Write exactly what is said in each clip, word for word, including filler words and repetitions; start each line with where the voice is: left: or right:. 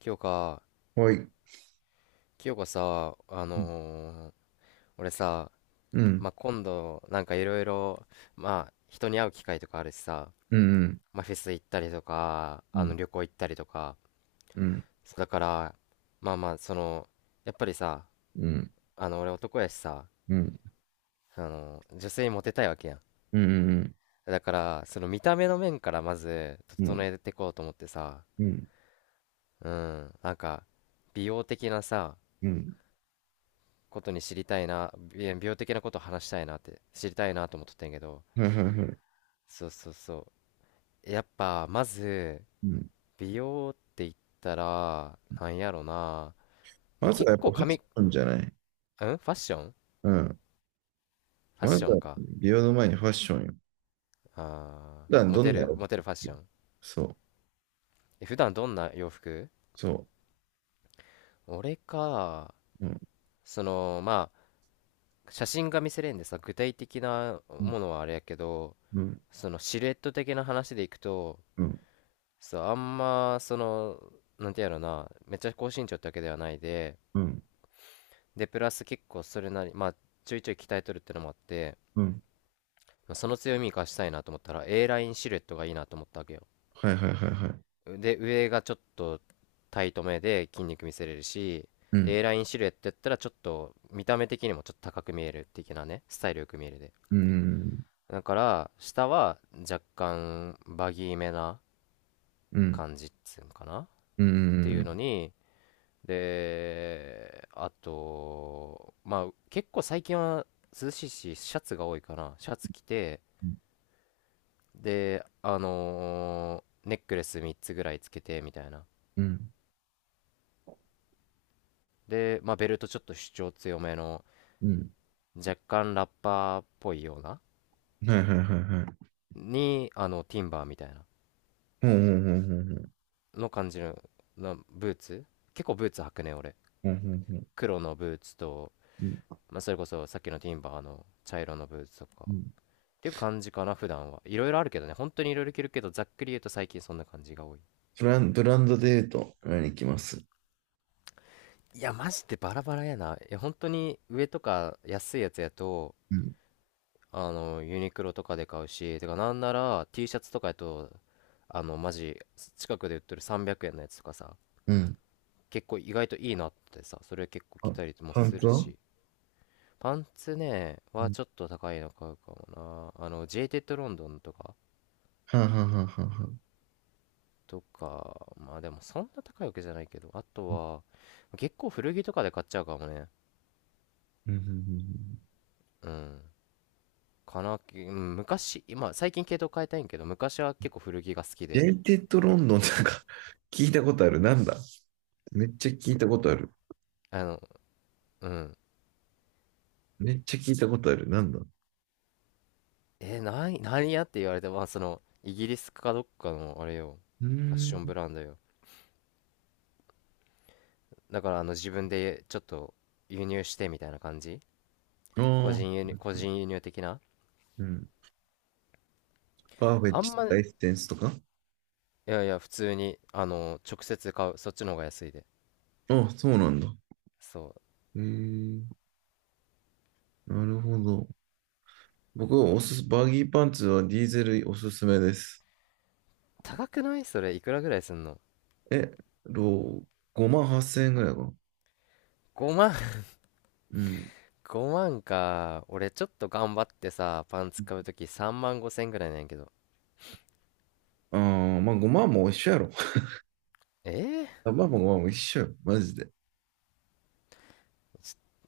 left: 清香、
right: はい。
left: 清香さ、あ
right: うん、
left: のー俺さ、
right: うん、
left: まあ、今度、なんかいろいろ、まあ、人に会う機会とかあるしさ、
right: うん、
left: まあ、フェス行ったりとか、
right: う
left: あの、
right: ん、
left: 旅行行ったりとか、
right: うん、
left: そうだから、まあまあ、その、やっぱりさ、
right: うん、
left: あの、俺男やしさ、
right: うん、うん、
left: あの、女性にモテたいわけやん。
right: うん、
left: だから、その見た目の面からまず、
right: う
left: 整
right: ん、
left: えていこうと思ってさ、
right: うん、
left: うん、なんか、美容的なさ、
right: うん、
left: ことに知りたいな、美美容的なこと話したいなって、知りたいなと思っとってんけど、
right: はいはいはい。
left: そうそうそう、やっぱまず
right: うん。
left: 美容って言ったらなんやろな、まあ、
right: まず
left: 結
right: はやっぱ
left: 構
right: ファッ
left: 髪ん
right: シ
left: フ
right: ョンじゃない？
left: ァッション
right: うん。
left: ファッ
right: ま
left: シ
right: ず
left: ョン
right: は
left: か、
right: 美容の前にファッションよ。
left: あ
right: 普段
left: ー、モ
right: ど
left: テ
right: んな
left: る
right: 洋服
left: モテるファッ
right: 着
left: ショ
right: る？
left: ン。
right: そう、
left: え普段どんな洋服？
right: そ
left: 俺か？
right: う。うん、
left: そのまあ、写真が見せれんでさ、具体的な
right: うん、
left: ものはあれやけど、
right: うん、
left: そのシルエット的な話でいくと、そうあんまその、なんてやろな、めっちゃ高身長ってわけではないで
right: うん、
left: でプラス結構それなり、まあちょいちょい鍛えとるってのもあって、
right: うん。
left: まあその強み生かしたいなと思ったら A ラインシルエットがいいなと思ったわけよ。
right: はいはいはいはい。
left: で上がちょっとタイトめで筋肉見せれるし、
right: うん、
left: A ラインシルエットやったらちょっと見た目的にもちょっと高く見える的なね、スタイルよく見えるで。
right: うん、
left: だから下は若干バギーめな
right: うん、
left: 感じっつうんかなっ
right: う
left: ていうの
right: ん、
left: に、で、あと、まあ、結構最近は涼しいし、シャツが多いから、シャツ着て、で、あのーネックレスみっつぐらいつけて、みたいな。
right: うん、
left: で、まあ、ベルトちょっと主張強めの、
right: うん。
left: 若干ラッパーっぽいような、
right: はいはいはいはい。
left: に、あの、ティンバーみたいな、
right: うんうん、
left: の感じの、なブーツ、結構ブーツ履くね、俺。
right: ほんほんほんんんん。
left: 黒のブーツと、
right: うん、
left: まあ、それこそさっきのティンバーの茶色のブーツとか、
right: う
left: っ
right: ん。
left: ていう感じかな、普段は。いろいろあるけどね、本当にいろいろ着るけど、ざっくり言うと最近そんな感じが多い。
right: ブラン、ドで言うと、何行きます？
left: いや、マジでバラバラやな。いや、本当に上とか安いやつやと、
right: うん。
left: あの、ユニクロとかで買うし、てか、なんなら ティー シャツとかやと、あの、マジ、近くで売ってるさんびゃくえんのやつとかさ、
right: うん。
left: 結構意外といいなってさ、それ結構着
right: あ、
left: たりも
right: パン
left: す
right: ツ
left: る
right: は？
left: し、パンツね、はちょっと高いの買うかもな。あの、ジェイテッドロンドンとか、
right: はあ、はあはあはあはあ。
left: とか、まあでもそんな高いわけじゃないけど、あとは、結構古着とかで買っちゃうかもね。
right: うんうんうんうん。
left: うん。かな、うん、昔、今、最近系統変えたいんけど、昔は結構古着が好き
right: ジ
left: で、
right: ェイテッドロンドンなんか 聞いたことある。なんだ、めっちゃ聞いたことある。
left: あの、うん。
right: めっちゃ聞いたことある。なんだ、う
left: え、なに、何やって言われて、まあその、イギリスかどっかの、あれよ、
right: ー
left: ファッションブ
right: ん。
left: ランドよ。だから、あの、自分でちょっと輸入してみたいな感じ、個
right: あ
left: 人輸
right: あ、
left: 入、個人輸入的な、
right: うん。パーフェク
left: あ
right: ト
left: んま、い
right: ライステンスとか？
left: やいや、普通に、あの、直接買う、そっちの方が安いで。
right: あ、そうなんだ。
left: そう。
right: へえ、なるほど。僕はおすす、バギーパンツはディーゼルおすすめです。
left: 高くない？それいくらぐらいすんの？
right: え、ろごまんはっせん円ぐらいかな。
left: ごまん？
right: うん。
left: ごまん か。俺ちょっと頑張ってさ、パンツ買うときさんまんごせんぐらいなんやけど。
right: ああ、まあごまんも一緒やろ。
left: えー、
right: あ、まあまあまあまあ、一緒よ。マジで。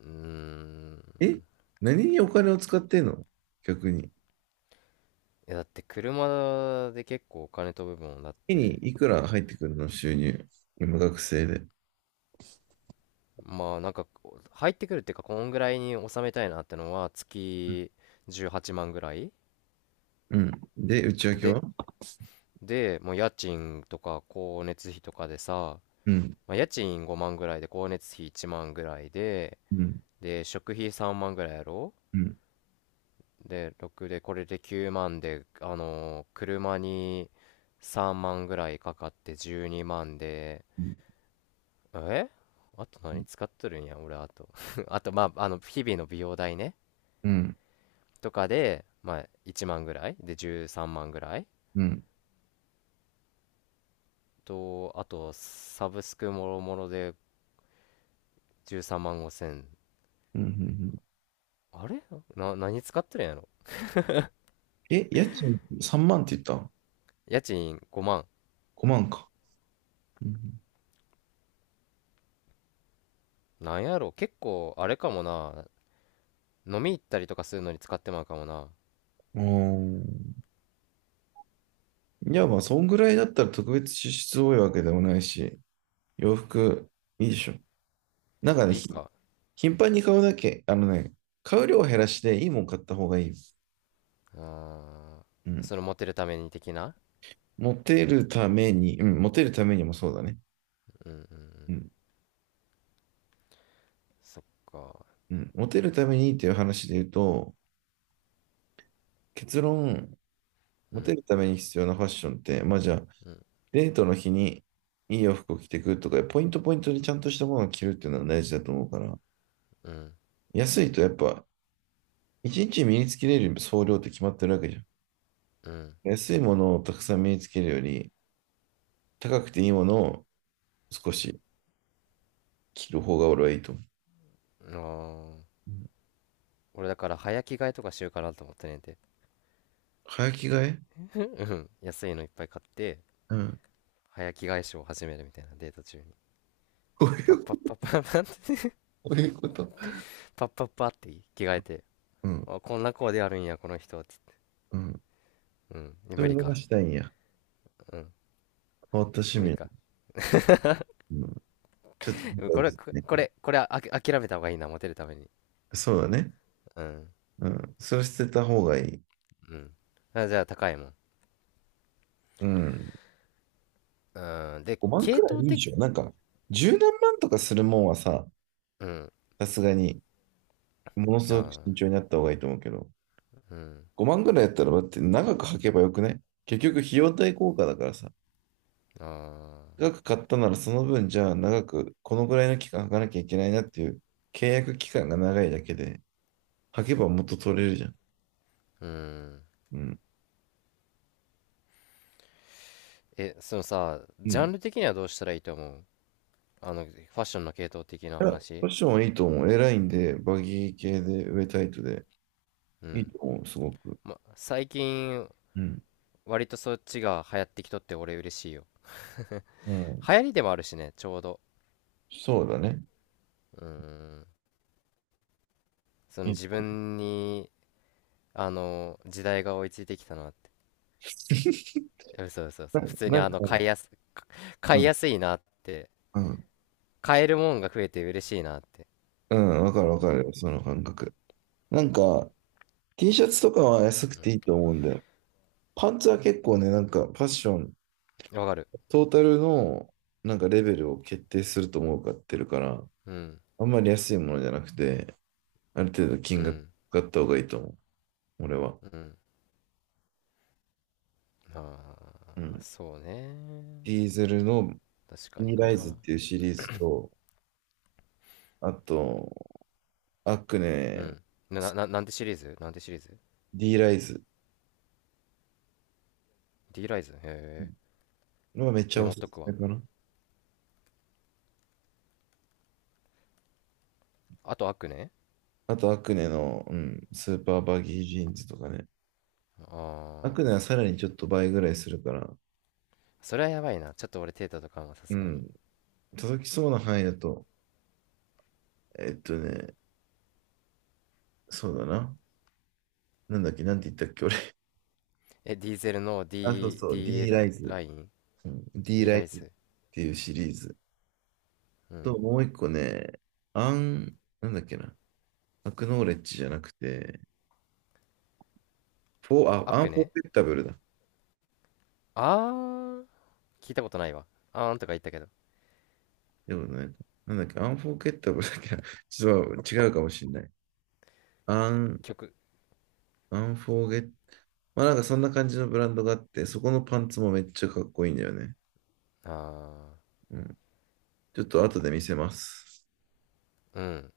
left: うーん。
right: え、何にお金を使ってんの？逆に。
left: いや、だって車で結構お金飛ぶもん。だっ
right: 月に
left: て
right: いく
left: ほ
right: ら入ってくるの、収入？今学生で。
left: まあなんか入ってくるっていうか、こんぐらいに収めたいなってのは月じゅうはちまんぐらい
right: うん。で、内訳
left: で
right: は？
left: でもう家賃とか光熱費とかでさ、
right: うん。
left: まあ、家賃ごまんぐらいで光熱費いちまんぐらいで、
right: うん。
left: で食費さんまんぐらいやろ。
right: うん。
left: で、ろくで、これできゅうまんで、あのー車にさんまんぐらいかかってじゅうにまんで、
right: うん。
left: え、あと何使っとるんや、俺、あと。あと、まあ、あの、日々の美容代ね、
right: うん。
left: とかで、まあ、いちまんぐらいで、じゅうさんまんぐらい
right: うん。うん。
left: と、あと、サブスクもろもろでじゅうさんまんごせん。
right: うんうん。
left: あれな、何使っとるんやろ。
right: え、家賃さんまんって言った？
left: 家賃ごまん。
right: ご 万か。うん。
left: なんやろ結構、あれかもな。飲み行ったりとかするのに使ってまうかもな。
right: うん、いや、まあ、そんぐらいだったら特別支出多いわけでもないし、洋服いいでしょ。なんかね、
left: いい
right: ひ
left: か。
right: 頻繁に買うだけ、あのね、買う量を減らしていいもん買った方がいい。
left: ああ、
right: うん。
left: そのモテるために的な。
right: モテるために、うん、モテるためにもそうだね。
left: うんうんう
right: う
left: ん。
right: ん、
left: そっか。
right: うん。モテるためにっていう話で言うと、結論、
left: う
right: モテ
left: ん、
right: るために必要なファッションって、まあじゃあ、
left: うん、
right: デートの日にいい洋服を着てくとか、ポイントポイントにちゃんとしたものを着るっていうのは大事だと思うから。
left: うん、
right: 安いとやっぱ、一日身につけれる総量って決まってるわけじゃん。
left: うん。
right: 安いものをたくさん身につけるより、高くていいものを少し着る方が俺はいいと思う。
left: あー、
right: うん。
left: 俺だから早着替えとかしようかなと思ってねんて。
right: 早着替え？
left: うんうん。安いのいっぱい買って、
right: うん。
left: 早着替えショーを始めるみたいな、デート中に。
right: こうい
left: パッ
right: う
left: パ
right: こ
left: ッ
right: と？
left: パッパッパッ
right: こういうこと。
left: パッパッパッって着替えて。
right: うん。
left: あ、こんなコーデあるんや、この人、つって。
right: うん。
left: うん。
right: そう
left: 無
right: いう
left: 理
right: のが
left: か。
right: したいんや。
left: うん。
right: 変わった趣
left: 無理か。
right: 味。うん、ちょっと見
left: うん。
right: た
left: こ
right: いで
left: れ、
right: す
left: こ
right: ね。
left: これ、これ、あき、諦めた方がいいな、モテるために。
right: そうだね。
left: うん。
right: うん。それ捨てた方がいい。
left: うん。あ、じゃあ高いもん。
right: うん。
left: うん。で、
right: ごまん
left: 系
right: くらい
left: 統
right: いいで
left: 的、
right: しょ。なんか、十何万とかするもんはさ、
left: うん。
right: さすがに、ものす
left: あ
right: ごく
left: あ、
right: 慎重になった方がいいと思うけど、
left: うん。
right: ごまんくらいやったら、だって長く履けばよくね？結局、費用対効果だからさ。
left: ああ、
right: 長く買ったならその分、じゃあ長く、このぐらいの期間履かなきゃいけないなっていう、契約期間が長いだけで、履けばもっと取れるじゃん。
left: うん。
right: うん。
left: え、そのさ、
right: う
left: ジャン
right: ん。
left: ル的にはどうしたらいいと思う？あの、ファッションの系統的な
right: いや、ファ
left: 話。
right: ッションはいいと思う。エラインで、バギー系で、上タイトで。
left: う
right: いい
left: ん。
right: と思う、すごく。
left: ま、最近、
right: うん。
left: 割とそっちが流行ってきとって俺嬉しいよ。
right: うん。
left: 流行りでもあるしね、ちょうど。
right: そうだね。
left: うん。その
right: いい
left: 自
right: と思
left: 分に、あの、時代が追いついてきたなって。
right: う。
left: え、嘘嘘
right: な、
left: 嘘。普通に
right: な
left: あ
right: んか、
left: の、買いやす、買
right: う
left: い
right: ん、
left: やすいなって。
right: うん。
left: 買えるもんが増えて嬉しいなって。
right: うん、わかるわ
left: う
right: かる
left: ん。
right: よ、その感覚。なんか、T シャツとかは安く
left: う
right: ていいと思うんだよ。パンツは結構ね、なんか、ファッション、
left: ん。わかる。
right: トータルの、なんか、レベルを決定すると思うかってるから、
left: うん。
right: あんまり安いものじゃなくて、ある程度
left: う
right: 金額
left: ん。
right: があった方がいいと思う、俺は。
left: うん。
right: う
left: ああ、
right: ん。
left: そうね。
right: ディーゼルの
left: 確かに
right: D ライズっ
left: な。
right: ていうシリーズと、あと、アク
left: う
right: ネ、
left: ん。な、な、ななんてシリーズ？なんてシリーズ？
right: D ライズ
left: D ライズ？へえ。
right: のがめっち
left: メ
right: ゃお
left: モ
right: す
left: っとく
right: すめ
left: わ。
right: かな。
left: あと悪ね、
right: あと、アクネの、うん、スーパーバギージーンズとかね。
left: あ
right: ア
left: あ
right: クネは
left: ー。
right: さらにちょっと倍ぐらいするから、
left: それはやばいな。ちょっと俺テータとかもさ
right: う
left: すがに。
right: ん、届きそうな範囲だと、えっとね、そうだな。なんだっけ、なんて言ったっけ、俺。
left: え、ディーゼルの
right: あ、そう
left: D、
right: そう、
left: D、
right: D ラ
left: ラ
right: イ
left: イ、
right: ズ。
left: ライン？
right: うん、D
left: D
right: ライ
left: ライ
right: ズっ
left: ズ？
right: ていうシリーズ。
left: うん。
right: と、もう一個ね、アン、なんだっけな。アクノーレッジじゃなくて、フォー、あ、アン
left: 悪
right: フォー
left: ね、
right: フッタブルだ。
left: ああー。聞いたことないわ。あーんとか言ったけど。
right: でもなんか、なんだっけ、アンフォーゲッタブルだっけな、ちょっと違うかもしれない。アン、
left: 曲。
right: アンフォーゲッ、まあなんかそんな感じのブランドがあって、そこのパンツもめっちゃかっこいいんだよね。
left: ああ。
right: うん。ちょっと後で見せます。
left: うん。